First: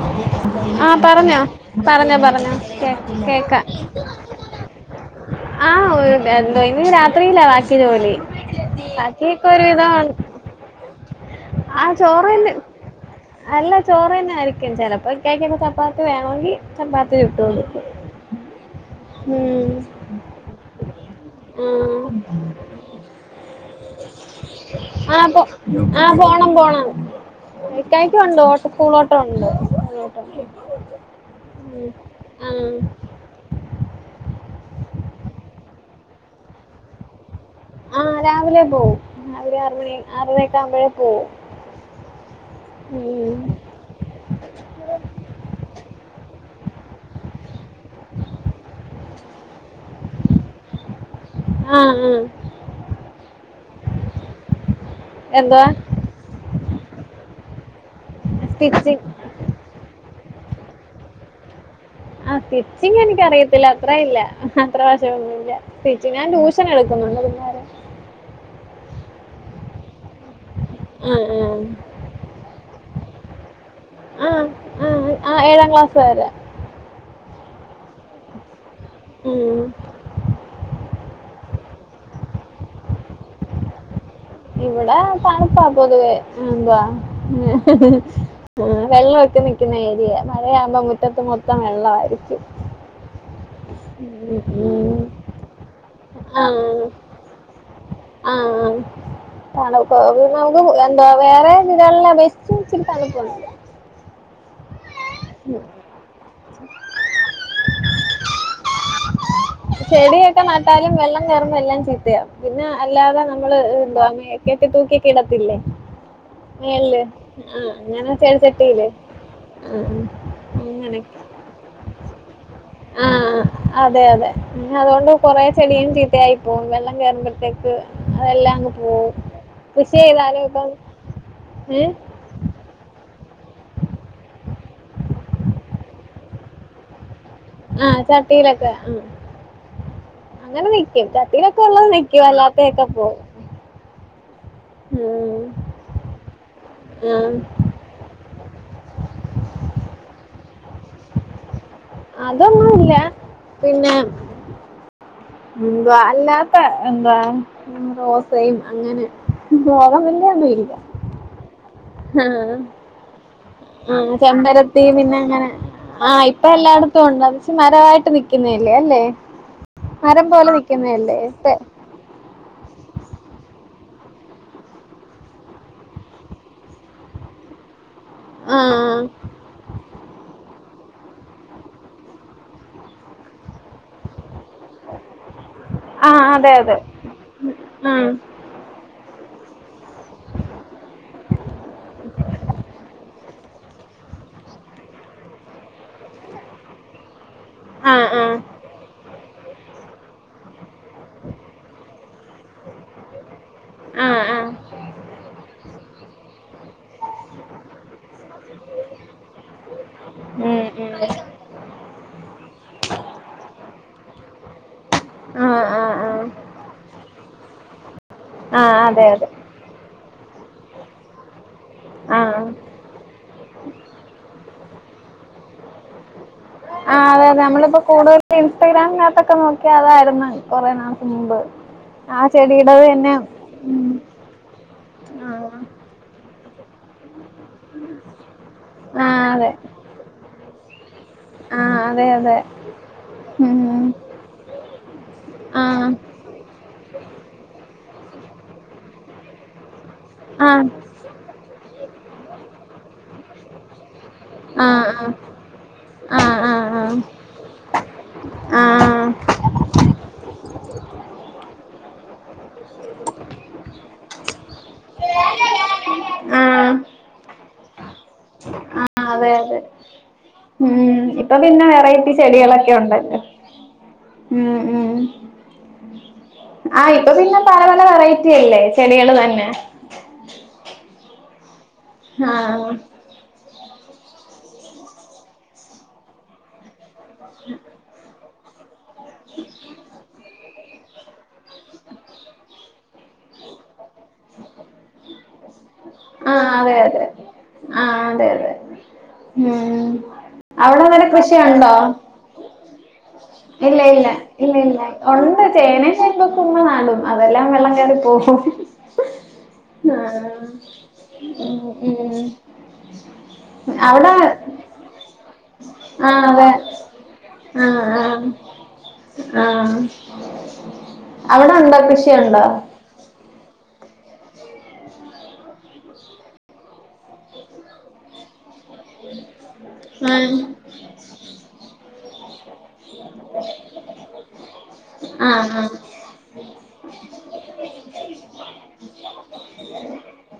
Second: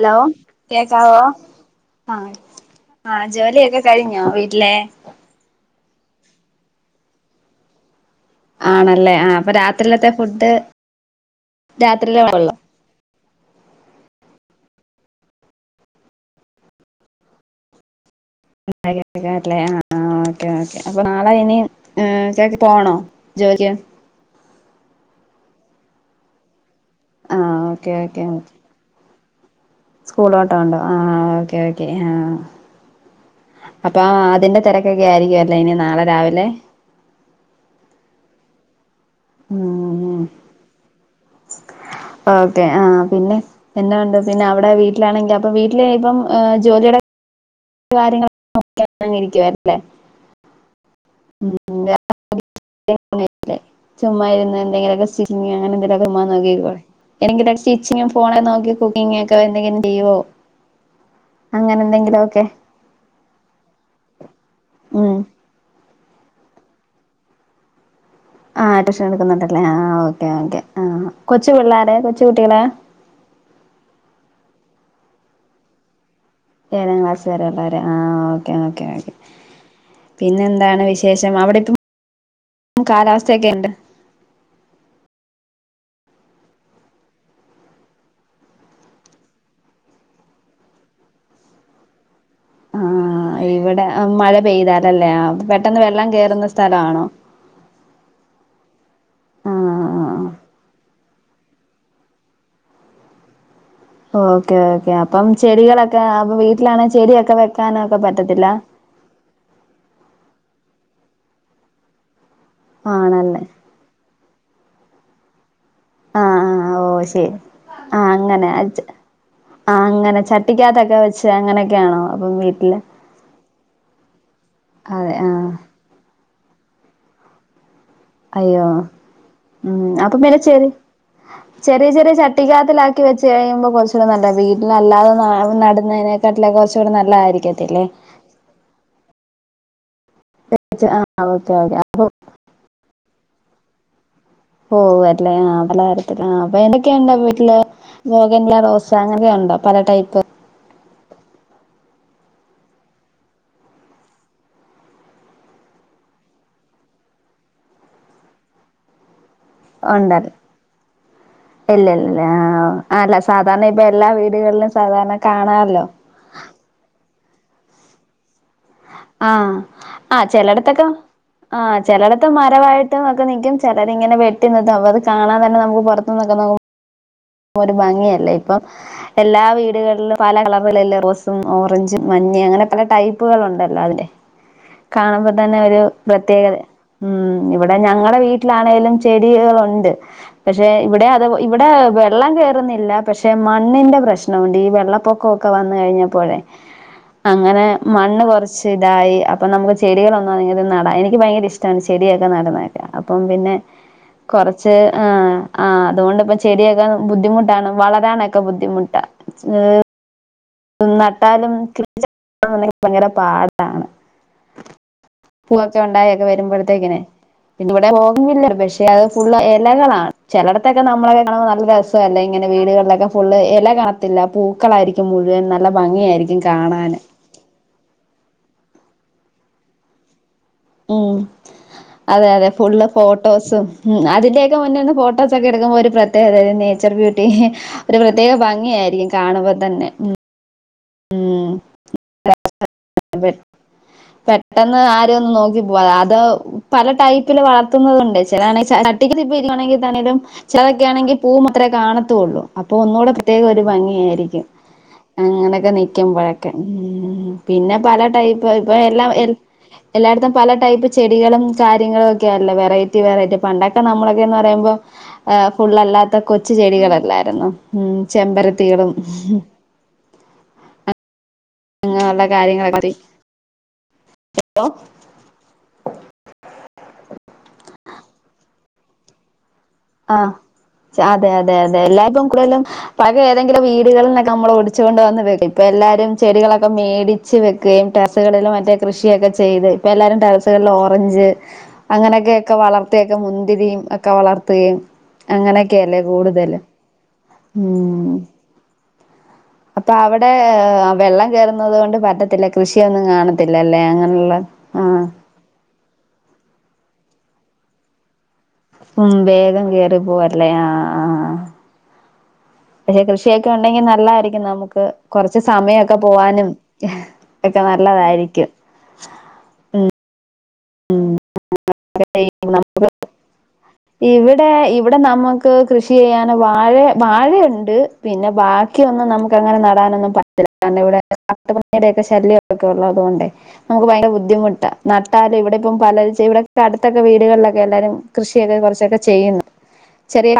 Hello ആഹ കേക്കാവോ പറഞ്ഞോ പറഞ്ഞോ ആഹ് പറഞ്ഞോ കേ ആഹ് കേക്ക ജോലിയൊക്കെ കഴിഞ്ഞോ വീട്ടിലെ ആ എന്തോ ഇനി രാത്രില്ല ബാക്കി ജോലി ആണല്ലേ ആ ബാക്കിയൊക്കെ അപ്പൊ ഒരുവിധം രാത്രിയിലത്തെ ഉണ്ട്. ഫുഡ് ആ ചോറ് രാത്രിയിലേള്ളു തന്നെ അല്ല ചോറ് തന്നെ ആയിരിക്കും ചേലപ്പാഴ്ത്തേക്കിന് ചപ്പാത്തി വേണമെങ്കിൽ ചപ്പാത്തി ചുട്ടുകൊടുക്കും [unintelligible] ആ ഓക്കേ ഓക്കെ അപ്പൊ നാളെ ഇനി ആ. ഇച്ഛയ്ക്ക് പോണോ ജോലിക്ക് ആ പോ ആഹ പോണം പോണം ആഹ് കഴക്ക ഉണ്ട [unintelligible] [inaudible] സ്കൂൾ ഓട്ടോ ഉണ്ടോ ആഹ് ഓക്കേ ഓക്കേ ആ ഉം. അപ്പൊ അതിന്റെ തിരക്കൊക്കെ ആയിരിക്കുവല്ലേ ഇനി നാളെ രാവിലെ ആഹ രാവിലെ പോവും രാവിലെ ആറ് മണി മ്മ് ആറരയൊക്കെ ആകുമ്പോഴേ പോവും ഓക്കെ ആഹ ഉം. പിന്നെ എന്നെ ഉണ്ട് പിന്നെ അവിടെ വീട്ടിലാണെങ്കിൽ അപ്പൊ വീട്ടില ഇപ്പം ജോലീടെ കാര്യങ്ങൾ [unintelligible] ആഹ ആഹ്ഹ് [unintelligible] ചുമ്മാ ഇരുന്ന് എന്തുവാ [unintelligible] [inaudible] ചേച്ചി ഫോണ് നോക്കി സ്റ്റിച്ചിങ് കുക്കിംഗ്‌ ഓ ക്കെ എന്തെങ്കിലും ചെയ്യുവോ അങ്ങനെ ആഹ എന്തെങ്കിലുമൊക്കെ സ്റ്റിച്ചിങ് എനിക്കറിയത്തില്ല അത്ര ഇല്ല അത്ര വശം ഉം ഒന്നുമില്ല ചേച്ചി ഞാൻ ട്യൂഷൻ എടുക്കുന്നുണ്ട് പിള്ളേരെ ആഹ് ട്യൂഷൻ എടുക്കുന്നുണ്ടല്ലേ ആഓ ഓ ആ കൊച്ചു പിള്ളോര കൊച്ചു കുട്ടികളെ ആ ആ ആ ഏഴാം ക്ലാസ് വരെ ഏതാം ക്ലാസ് വരെയുള്ളോരേ ആ ഓ ഓക്കേ ഉം. പിന്നെ എന്താണ് വിശേഷം അവിടെ നമ കാലാവസ്ഥയൊക്കെ ഉണ്ട് ഇവിടെ തണുപ്പാ പൊതുവേ എന്തുവാ വെള്ളമൊക്കെ നിക്കുന്ന ഏരിയെ മഴയാവുമ്പോ മുറ്റത്ത് മൊത്തം വെള്ളായിരിക്കും ഇവിടെ മഴ പെയ്താലല്ലേ പെട്ടെന്ന് വെള്ളം ആ കേയറുന്ന സ്ഥലമാണോ ആഹ് [unintelligible] എന്തോ വേറെ ജില്ലകളിലെ അപേക്ഷിച്ച് ഇച്ചിരി തണുപ്പുണ്ട് ആ ഓക്കെ ഓക്കെ അപ്പം ചെടികളൊക്കെ അപ്പൊ വീട്ടിലാണെ ചെടിയൊക്കെ വെക്കാന ഒക്കെ പറ്റത്തില്ല ട്ടാലും വെള്ളം കേറുമ്പോ എല്ലാം ചീത്തയാകും പിന്നെ അല്ലാതെ ആണല്ലേ നമ്മള് എന്തുവാ [unintelligible] കെട്ടി തൂക്കിയൊക്കെയിടത്തില്ലേ ആഹ് ആഹ് ഓ മേളില് ശരി ആ ആഹ് ഇങ്ങനെ അങ്ങനെ അച് ചെടിചട്ടിയിലെ ആ ആഹ് അങ്ങനെ ചട്ടിക്കകത്തൊക്കെ അങ്ങനെആ വെച്ച് അങ്ങനെയൊക്കെയാണോ അപ്പം വീട്ടില് അ ആ അതെ അതെ അതൊണ്ട് അതെ കൊറ ആഹ് ചെടിയും ചീ ത്തയായിപോവും വെള്ളം കേറുമ്പഴ്തെക്ക് അയ്യോ ഉ അപ്പൊ പിന്നെ ചെയ്താലും ചെ ഇപ്പം ഏ ചെറിയ ചെറിയ ചട്ടിക്കാത്തിലാക്കി വെച്ച് ചെയ്യിയുമ്പോൾ കുറച്ചുകൂടെ നല്ലയാ വീട്ടിൽ അല്ലാതെ നടുന്നതിനേക്കാട്ടിലു കുറച്ചുകൂടി നല്ലതായിരിക്കും ആ ചട്ടിയിലൊക്കെ ആ അങ്ങനെ വെച്ച് വെക്കും ആഹ് ഓക്കെ ചട്ടയിലൊക്കെ ഓക്കെ ഉള്ളത് അപ്പൊ നിൽക്കും അല്ലാത്തൊക്കെ പോവും ഓ അല്ലെ ആഹ പലതരത്തില ആ അപ്പൊ എന്തൊക്കെയൊണ്ട് ഉം വീട്ടില് [unintelligible] റോസ അങ്ങനൊക്കെയൊണ്ടോ ഉണ്ടോ പല ടൈപ്പ് അതൊന്നുമല്ല പിന്നെ എന്തുവാ അല്ലാത്ത എന്താ റോസയും അങ്ങനെ ഉണ്ടല്ല ബോഗൺവില്ലയൊന്നും ഇല്ല ഇല്ലല്ല ആ ആ [unintelligible] ആ ചെമ്പരത്തി പിന്നെ അങ്ങനെ കാണാല്ലോ ആ ഇപ്പൊ എല്ലായിടത്തും ഉണ്ടത് മരമായിട്ട് നി ക്കുന്നയല്ലേ അല്ലേ ആഹ് ആ മരം പോലെ നിക്കുന്നല്ലേ [unintelligible] രമായിട്ട് ഒക്കെനിക്കും ചിലരിങ്ങനെ വെട്ടി നിർത്തും അവ അത് കാണാൻ തന്നെ നമുക്ക് പുറത്തുന്നൊക്കെ നോക്കും ഒരു ഭംഗിയ അല്ല ഇപ്പ ആ എല്ലാ വീടുകളിലും പലകളർ അതുപോലല്ലേ റോസും ഓറഞ്ചും മഞ്ഞയും അങ്ങനെ പല ടൈപ്പുകൾ ഉണ്ടല്ലോ അതിന്റെ കാണുമ്പ തന്നെ ഒരു ആ അതെ പ്രത്യേകത അതെ ഉ ഇവിടെ ആ ഞങ്ങടെ വീട്ടിലാണെങ്കിലും ടിക ഉണ്ട് പക്ഷെ ഇവിടെ അ ഇവിടെ വെള്ളം കേറുന്നില്ല പക്ഷെ മണ്ണിന്റെ പ്രശ്നമുണ്ട് ഈ വെള്ളപ്പൊക്കമൊക്കെ വന്ന് കഴിഞ്ഞപ്പോഴെ അങ്ങനെ ആ മണ്ണ് ആ കുറച്ച് ഇതായി അപ്പ നമുക്ക് ചെടികളൊന്നും അ എനിക്ക് ഭയങ്കര ഇഷ്ടമാ ചെടിയൊക്കെ നടന്നക്ക അപ്പ പിന്നെ ആ ആ കുറച്ച് ആ അതൊണ്ട് പ്പ ചേടിയക്കാ ബുദ്ധിമുട്ടാണ് വളരാനൊക്കെ ബുദ്ധിമുട്ടാ ഏ ഉം ഉം നട്ടാലും കണ്ടെങ്ക ഭയങ്കര പാടാണ് ആ പൂവൊക്കെ ആ ആ ഉണ്ടായൊക്കെ വരുമ്പോഴത്തേക്കിനെ പിന്ന ഇവിടെ പോകില്ലോ ആ പക്ഷെ അത് അതെ അതെ ഫുള്ള് ഇലകളാണ് ചിലടത്തൊക്കെ നമ്മളെ കണാ രസം അല്ലേ ഇങ്ങനെ ആ വീടുകളിലൊക്കെ ഫുള് ഇല കാണത്തില്ല പൂ പുക്കളായിരിക്കും മുഴുവൻ നല്ല ഭംഗിയായിരിക്കും ആ കാണാന് അതെ അതെ നമ്മളിപ്പോ കൂടുതൽ ഇൻസ്റ്റഗ്രാമിനത്തൊക്കെ നോക്കിയ അതായിരുന്ന് ഉം അതെ അതെ ചെടിയുടേത് ഫുള് തന്നെ ഫോട്ടോസും ഉം അതിന്റെയൊക്കെ മുന്നേന്ന് ഫോട്ടോസ ഒക്കെ എടുക്കുമ്പോ ഒരു പ്രത്യേകതായിരുന്നു നേച്ചർ ബ്യൂ ട്ടീ ഒരു പ്രത്യേക ആ ഭംഗിയായിരിക്കും കാണുമ്പോ തന്നെ ഉം ആഹ് അതെ അതെ പെ ഉം പെട്ടെന്ന് ആരെയും ഒന്നും നോക്കി ആ പോവു അത് പല ടൈപ്പിൽ വളർത്തുന്നതുണ്ട് [unintelligible] ട്ടിക്ക്വാണെങ്കിൽ ലും ആ ചിലതൊക്കെ ആണെങ്കിൽ പൂ മാത്രമേ കാണത്തുള്ളൂ അപ്പൊ ഒന്നുകൂടെ പ്രത്യേക ഒരു ഭംഗിയായിരിക്കും ആ ആ അങ്ങനൊക്കെ ആ നിക്കുമ്പോഴൊക്കെ ആ ആ പിന്നെ ആ [unintelligible] എല്ല എല്ലായിടും പല ടൈപ്പ് ചെടികളും കാര്യങ്ങളൊക്കെയാല്ലേ വെറൈറ്റി വെറൈറ്റി പണ്ടൊക്കെ നമ്മളൊക്കെന്ന് പറയുമ്പോൾ ഫുള്ളല്ലാത്ത ആ കൊച്ചു ചെടികളല്ലായിരുന്നു ഉം ചെമ്പരത്തികളും അതതെ ഉം ഇപ്പം പിന്നെ വെറൈറ്റി അങ്ങനെയുള്ള ചെടികളൊക്കെ കാര്യങ്ങളൊക്കെ ഉണ്ടല്ലോ ഉം ഹലോ ഉം ആഹ് ഇപ്പൊ പിന്നെ പല പല വെറൈറ്റി അല്ലേ ചെടികൾ തന്നെ ആഹ് അതെ അതെ അതെ അതെ [unintelligible] ആ പഴയ ഏതെങ്കിലും വീട്ടി ചെടികളൊക്കെമ്മളൊടിച്ച് കൊണ്ട് വന്ന് വക്കും ഇപ്പൊ എല്ലാരും ചെടികളൊക്കെ മേടി ടിച്ച് വെക്കുകയും ചെടികളിലും മറ്റെ കൃഷിയൊക്കെ ചെയ്ത് ഇപ്പ എല്ലാരും ട്ടറസി ഓറഞ്ച് അങ്ങനെയൊക്കെൊക്കെ വളർത്തിയൊക്കെ മുന്തിരിയും ഒക്കെ വളർ അങ്ങനെ ഒക്കല്ലേ ആഹ് കൂടുതൽ അതെ അതെ ആഹ് ഉം അതെ അതെ ഉം അപ്പൊ അവിടെ അവിടെ അങ്ങനെ വെള്ളം കൃഷിയുണ്ടോ കേയറുന്നത് കൊണ്ട് പറ്റത്തില്ല കൃഷിയൊന്നും ഇല്ല കാണത്തില്ലല്ലേ ഇല്ല അങ്ങനുള്ള ഇല്ല ആഹ ണും അതെല്ലാം വെള്ളം കെറി പോവും ഉം വേഗം കേയറി പോവല്ലേ ആ ആഹ ഉം ഉം പക്ഷെ കൃഷിയൊക്കെ ഉണ്ടെങ്കിൽ അവിടെ നല്ലായിരിക്കും നമുക്ക് കുറച്ച് സമയമൊക്കെ ആഹ് അതെ പോവാനും ഒക്കെ ആഹ് ആഹ് നല്ലതായിരിക്കും ആഹ് ഉം അവിടെ ഉണ്ടോ കൃഷിയുണ്ടോ ഇവിടെ ഇവിടെ നമുക്ക് കൃഷി ചെയ്യൻ വാഴ വാഴയുണ്ട് പിന്നെ ബാ ക്കി ഒന്നും നമുക്ക് അങ്ങനെ നടാാനൊന്നും ആഹ് [inaudible] ശല്യം ക്ക ഉള്ളത കൊണ്ട് നമുക്ക് ഭയങ്കര ബുദ്ധിമുട്ട് നട്ടാാലും ഇവിടെ ആഹ് ഇപ്പ പല ഇവിട അടുത്തൊക്കെ വീടുകളിലൊക്കെ എല്ലാരും കൃഷിയൊക്കെ കുറച്ചൊക്കെ ചെയ്യുന്നു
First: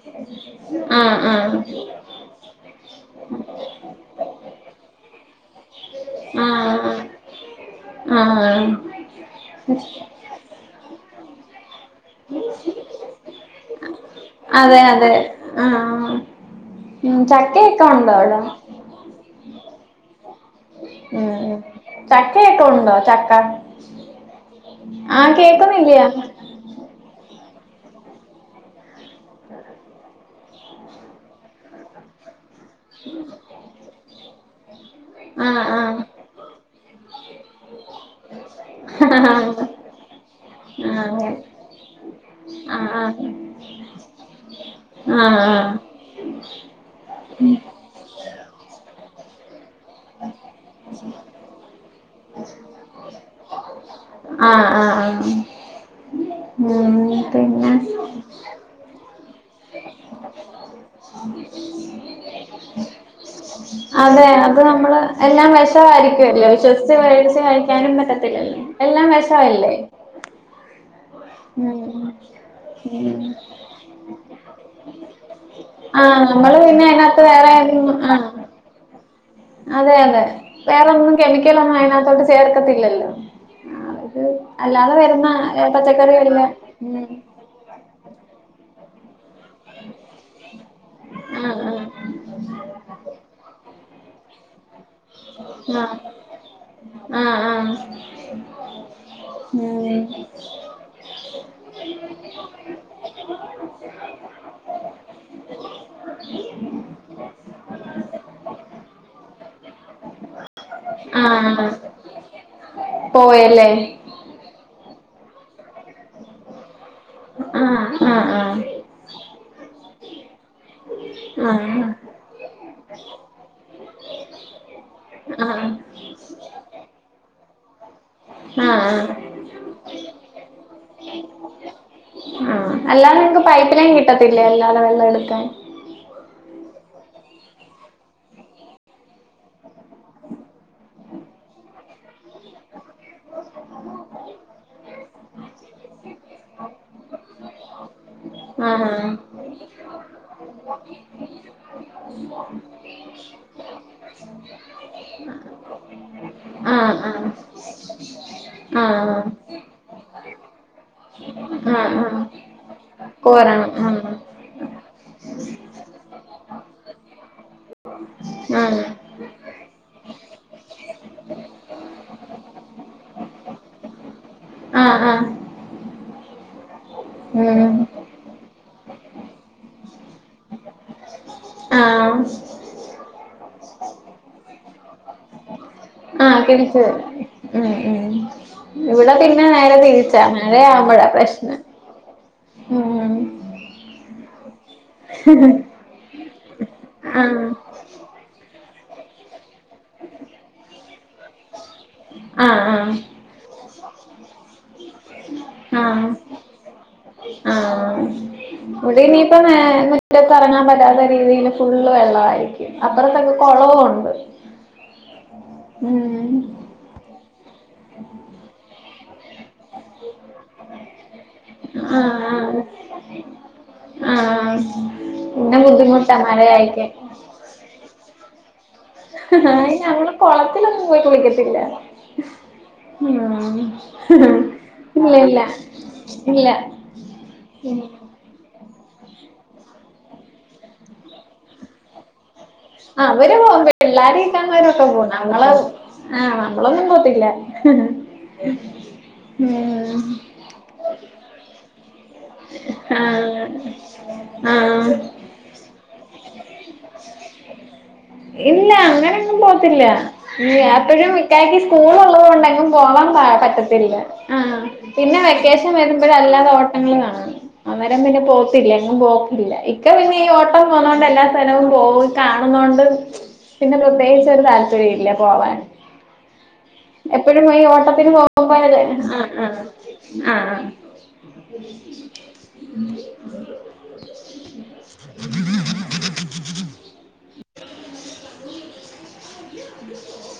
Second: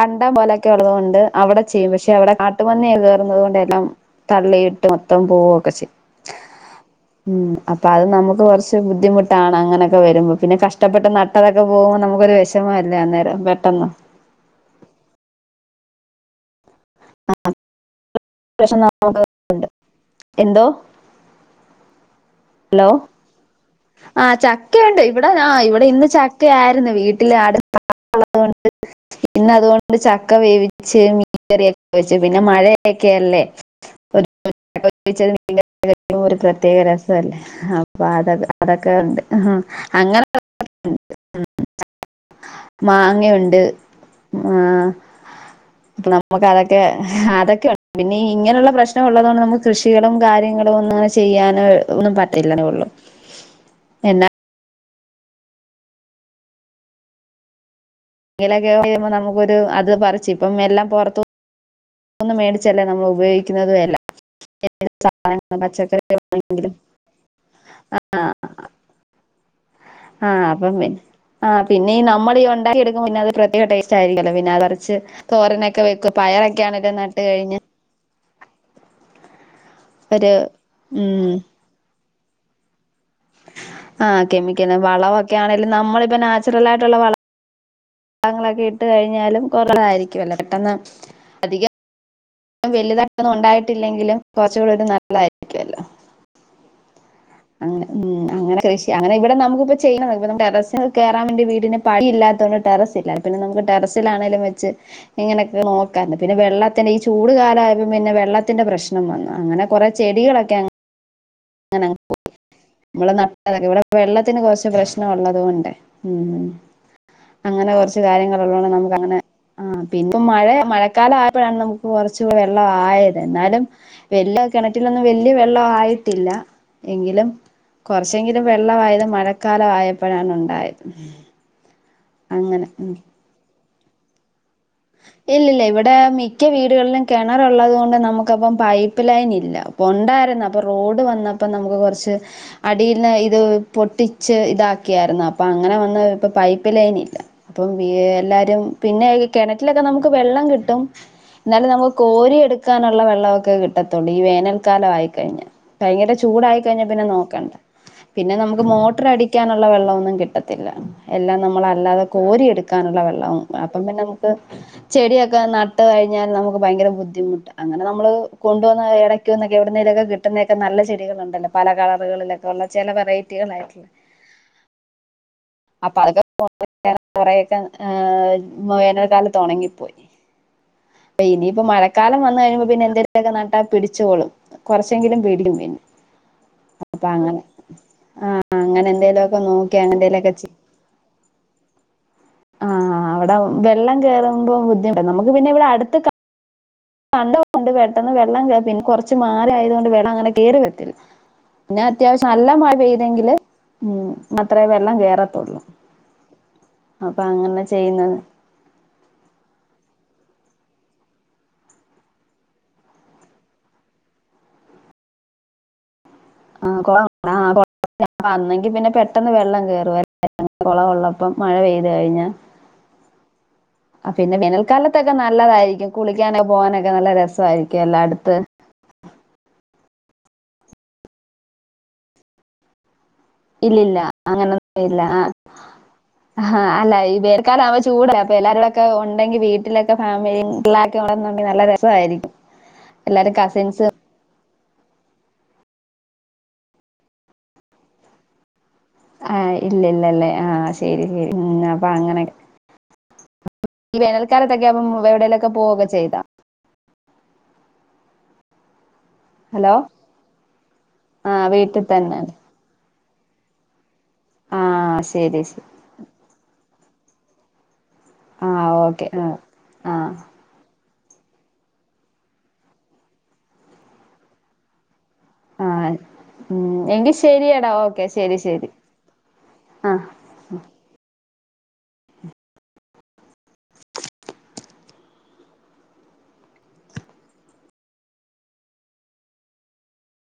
ണ്ട പോലെ ഉള്ളത ആഹ് കൊണ്ട് ആഹ് അവിടെ ചെയ്യും പക്ഷെവിടെ ട്ടുമി കയറുന്നത് കൊണ്ട് എല്ലാം തള്ളിയിട്ട് മൊത്തം പോവൊക്കെ ചെയ്യ ആഹ് ആഹ് ഉം അപ്പൊ അത് നമുക്ക് ആഹ് കുറച്ച് ബുദ്ധിമുട്ടാണ് അങ്ങനൊക്കെ വരുമ്പോ പിന്നെ കഷ ഷ്ടപ്പെട്ട നടത്തോ ക്കെ പോകുമ്പോൾ നമുക്കൊരു വിഷമ അല്ല അന്നേരം പെട്ടെന്ന് ആഹ ഉം ചക്കയക്കെ ഉണ്ടോ അവിട എന്തോ ഉം ഉം ചക്കയൊക്കെ ഹലോ ഉണ്ടോ ചക്ക ആഹ ചക്ക ഉണ്ട് ഇവിടെ ആഹ് ആ ഇവിടെ കേക്കുന്നില്ല്യ ഇന്ന് ചക്ക ആയിരുന്നു വീട്ട ട്ട [inaudible] അളതൊണ്ട് പിന്ന അതുകൊണ്ട് ച ക്കെ വേവിച്ച് മീറിയൊക്കെ പി പിന്നെ മഴയൊക്കെയല്ലേ ആഹ് ആഹ് ഒ [inaudible] [inaudible] ഒരു പ്രത്യേക രസല്ലേ അപ്പൊ അതൊ അതൊക്കെ ഉണ്ട് ആഹ് അങ്ങനെ അങ്ങനെ ആഹ് ആഹ് മാങ്ങയുണ്ട് ആ ആഹ് ആഹ് അപ്പൊ നമുക്ക് അതൊക്കെ അതൊക്കെ പിന്നെ ഇങ്ങനെയുള്ള പ്രശ്നമ ഉള്ളതുകൊണ്ട് നമു കൃഷികളും കാര്യങ്ങളും ഒന്നും ചെയ്യൻ ഒന്നും പറ്റല്ലെ ഉള്ളൂ എന്നാ ആ പിന്നെ [unintelligible] അത് പറിച്ച് ഇപ്പം എല്ലാം പുറത്തൂ ഒന്നും മേടിച്ചല്ലേ നമ്മൾ ഉപയോഗി അതെ അത് നമ്മള് എല്ലാം പച്ചക്കറി വിഷമായിരിക്കുവല്ലോ ആണെങ്കിലും വിശ്വസിച്ച് മേടിച്ച് കഴിക്കാനും പറ്റത്തില്ലല്ലോ എല്ലാം വിഷമല്ലേ ആ് പിന്നെഈ നമ്മളീ ഉണ്ടാക്കിയെടുക്കുമ്പോ പിന്നെ അത് ഒരു പ്രത്യേക ടേസ്റ്റ് ആയിരിക്കല്ലോ പിന്നെ അതരച്ച് തോരനൊക്കെ വെക്കും ആഹ് നമ്മള് പയറൊക്കെ പിന്നെ ആണെലും നട്ട് അതിനകത്ത് വേറെ കഴിഞ്ഞ് ആ അതെ അതെ ഒരു വേറൊന്നും കെമിക്കലൊന്നും അതിനകത്തോട്ട് ചേർക്കത്തില്ലല്ലോ ആ ആഹ ഇത് കെമിക്കൽ അല്ലാതെ വരുന്ന വളമൊക്കെ ഏ, ആണെലും നമ്മളിപ്പ പച്ചക്കറിയെല്ലാം നാച്ചുറൽ ആയിട്ടുള്ള ഉം. വള ങ്ങളൊക്കെ ഇട്ട് കഴിഞ്ഞാലും കൊറവായിരിക്കും അല്ലോ പെട്ടെന്ന് ആ അധികം ആ വലിയതായ്ട്ടൊന്നും ഉണ്ടായിട്ടില്ലെങ്കിലും കൊറച്ചൂടൊരു നല്ല ല്ലായിരിക്കുവല്ലോ ആ ആ അങ്ങ ആ മ് അങ്ങനെ കൃഷി അങ്ങനെ ഇവിടെ ഉം. നമുക്കിപ്പോചെയ്യണം ന്നാലും ടെറസിൽ കേറാൻ വേണ്ടി വീട്ട പിന്നെ പടി ഇല്ലാത്തൊണ്ട് ടെറസ് ഇല്ല പിന്നെ നമുക്ക് ടെറസിലാണേലും വെച്ച് ഇങ്ങനെയൊക്കെ നോക്കാന്നു പിന്നെ വെള്ളത്തിന്റെ ഈ ചൂട് കാലമായപ്പോ പിന്നെ വെള്ളത്തിന്റെ പ്രശ്നവും വന്നു അങ്ങനെ കുറേ ചെടികളൊക്കെ അങ്ങ് ആ നമ്മള നാട്ട് പോയല്ലേ ഇവിടെ വെള്ളത്തിന് കുറച്ച് പ്രശ്നം നം ഉള്ളത് കൊണ്ടേ മ്ഹ് ആ അങ്ങനെ കുറച്ച് ആ ആ കാര്യങ്ങൾ ആ ഉള്ളതോണ്ട് നമുക്ക് അങ്ങനെ ആ പിന്നെ മഴ മഴക്കാല ആ ആയപ്പോഴാണ് നമുക്ക് കുറച്ചു വെള്ളം ആയത് എന്നാലും വലിയ കിണറ്റിലൊന്നും വലിയ ആ വെള്ളം ആയിട്ടില്ല [unintelligible] കുറച്ചെങ്കിലും ആ ആ വെള്ളമായത് മഴക്കാല ആയപ്പോഴാണ് ഉണ്ടായേ ആ അല്ലാ നിക്ക് പൈപ്പ് ഇത്രേം കിട്ടത്തിൽ ഇല്ല ഇല്ല ഇവിടെ മിക്ക വീട് ഇവിടെല്ലാം കിണറുള്ളതുകൊണ്ട് നമുക്ക് അപ്പം പൈപ്പ് ലൈൻ ഇല്ല ഉണ്ടാരുന്നു അപ്പം റോഡ് വന്നപ്പോ നമുക്ക് കുറച്ച് അടിന്ന് ഇത് പൊട്ടിച്ച് ഇതാക്കിയാരുന്നു അപ്പോ അങ്ങനെ വന്ന് ഇപ്പോ പൈപ്പ്ലൈൻ ഇല്ല അപ്പോ എല്ലാരും ആ പിന്നെഇ കിണിറ്റിലൊക്കെ നമക്ക് വെള്ളം കിട്ടും എന്നാലും നമുക്ക് കോരിയെടുക്കാനുള്ള വെള്ളമൊക്കെ കിട്ടത്തുള്ളൂ ഈ വേനൽക്കാല ആയിക്കഴിഞ്ഞ ഭയങ്കര ചൂടായി ആ കഴിഞ്ഞ പിന്നെ ആ നോക്കണ്ട. പിന്നെ നമുക്ക് ആ ആ മോട്ടർ അടിക്കാനുള്ള വെള്ളം ള്ളം കിട്ടത്തില്ല വെല്ലം നമ്മൾ ആ അല്ലാതെ ആ കോരിയടു ക്കാനുള്ള വെള്ളവും കോരണം അപ്പം പിന്നെ ചെടിയൊക്കെ നട്ട് കഴിഞ്ഞാൽ നമുക്ക് ഭയങ്കര ബുദ്ധിമുട്ട് അങ്ങനെ നമ്മള് ആ കൊണ്ട് വന്ന ഇടക്കൊന്നു എവിടുന്നേലൊക്കെ കിട്ടുന്നതൊക്കെ നല്ല ചെടികളുണ്ടല്ലോ പല കളറുകളിലൊക്കെ ഉള്ള ചില വെറൈറ്റികളായിട്ടുള്ള ആഹ് ആഹ് അപ്പൊ അതൊക്കെ [unintelligible] കുറെക്കെ ഉം ഹേ വേനൽ കാലത്ത് ഒണങ്ങിപ്പോയി ഇനിയിപ്പോ ആഹ് മഴക്കാലം വന്ന് കഴിയുമ്പോ പിന്നെ എന്തേലൊക്കെ നട്ടാ പിടിച്ചോളും കുറച്ചെങ്കിലും പിടിക്കും പിന്നെ ആഹ് തിരിച്ച് അപ്പൊ അങ്ങനെ ഉം ഉം അങ്ങനെ ഇവിടെ എന്തേലുമൊക്കെ പിന്നെ നേരെ നോക്കി തിരിച്ചാ അങ്ങനെന്തേലുമൊക്കെ മഴയാമ്പഴാ പ്രശ്നം ആഹ് ഉം അവിടെ വെള്ളം കേറുമ്പോ ബുദ്ധിമു നമുക്ക് പിന്നെ ഇവിടെ അടുത്ത് ആഹ് [unintelligible] പെട്ടെന്ന് വെള്ളം പിന്നെ കുറച്ച് മാലായത് കൊണ്ട് വെള്ളം അങ്ങനെ കേറി വരത്തില്ല ന്നാ അത്യാവശ്യം നല്ല മഴ ആഹ് പെയ്തെങ്കില് ഉം മാത്രേ വെള്ളം കേറത്തുള്ളൂ ആഹ് അപ്പൊ അങ്ങനെ ചെയ്യന്നു ത് ഇനിയിപ്പം മുറ്റത്ത് എറങ്ങാൻ പറ്റാത്ത രീതിൽ ഫുള്ള് വെള്ള ആയിരിക്കും അപ്പുറത്തൊക്കെ കൊളവുണ്ട് ഉം ആ കൊളം ആ [unintelligible] വന്നെങ്കി പിന്നെ പെട്ടെന്ന് വെള്ളം കേറു [unintelligible] കൊളംള്ളപ്പം. അപ്പം മഴ പെയ്തു കഴിഞ്ഞാ ആഹ് അ ആഹ് പിന്നെ ആഹ് വേനൽക്കാലത്തൊക്കെ ന പിന്നെ നല്ലതായിരിക്കും ബുദ്ധിമുട്ടാ കുളിക്കാനൊക്കെ മഴയായിക്കാൻ പോകാനൊക്കെ നല്ല രസായിരിക്കും അല്ലെ അട് ത്ത് ഹ് ഹ് അയ്ന് ഞങ്ങള് കുളത്തിലൊന്നും പോയി കുളിക്കത്തില്ല. ഉം ഇല്ലില്ല അങ്ങനൊന്നും ഇല്ല ആ ഹാ ഇല്ല അല്ല ഈ വേനൽക്കാലാവുമ്പോ ചൂടല്ലേ അപ്പൊ എല്ലാരൂടെ ഒക്കെ ഉണ്ടെങ്കി വീട്ടിലൊക്കെ ഫാമിലിം പിള്ളാരെക്കെണ്ടെങ്കിൽ നല്ല രസമായിരിക്കും. അവര് പോവും പിള്ളാരെ [unintelligible] ക്കാൻ വര പോവുന്നെ നമ്മള് ആഹ് നമ്മളൊന്നും പോവത്തില്ല ഹ് ഹ് ആഹ് ഇല്ലി ഇല്ലല്ലേ ആഹ് ശരി ശരി ഉം അപ്പൊ അങ്ങനെക്കെ ഹാ ഈ വേനൽക്കാലത്തൊക്കെ അപ്പം എവിടെേലൊക്കെ പോവൊക്കെ ചെയ്തോ ഇല്ല അങ്ങനെ ന്നും പോവത്തില്ല അപ്പഴും ആഹ് ഇക്കാക്ക് വീട്ടി സ്കൂൾ തന്നെ ഉള്ളത് കൊണ്ടെങ്ങും പോവാ പ പറ്റത്തില്ല. ആ ആഹ് പിന്നെ ശരി ശരി വെക്കേഷൻ വരുമ്പഴല്ലാതെ ഓ [unintelligible] അന്നേരം പിന്നെ പോവത്തില്ല ആഹ് എങ്ങും ഓക്കെ ആഹ് പോക്കില്ല ഇക്ക ആഹ് പിന്നെ ഈ ഓട്ടം പോവുന്നോ എല്ലാ സ്ഥലവും പോവും കാണുന്നോണ്ട് പിന്നെ പ്രത്യേകിച്ച് ഒരു താൽപര്യമില്ല പോവാൻ ആഹ് ഉം എങ്കി എപ്പഴും ഈ ശരിയെടാ ഓക്കെ ഓട്ടത്തിന് ശരി പോകുമ്പോ ശരി ആഹ് ആ ആ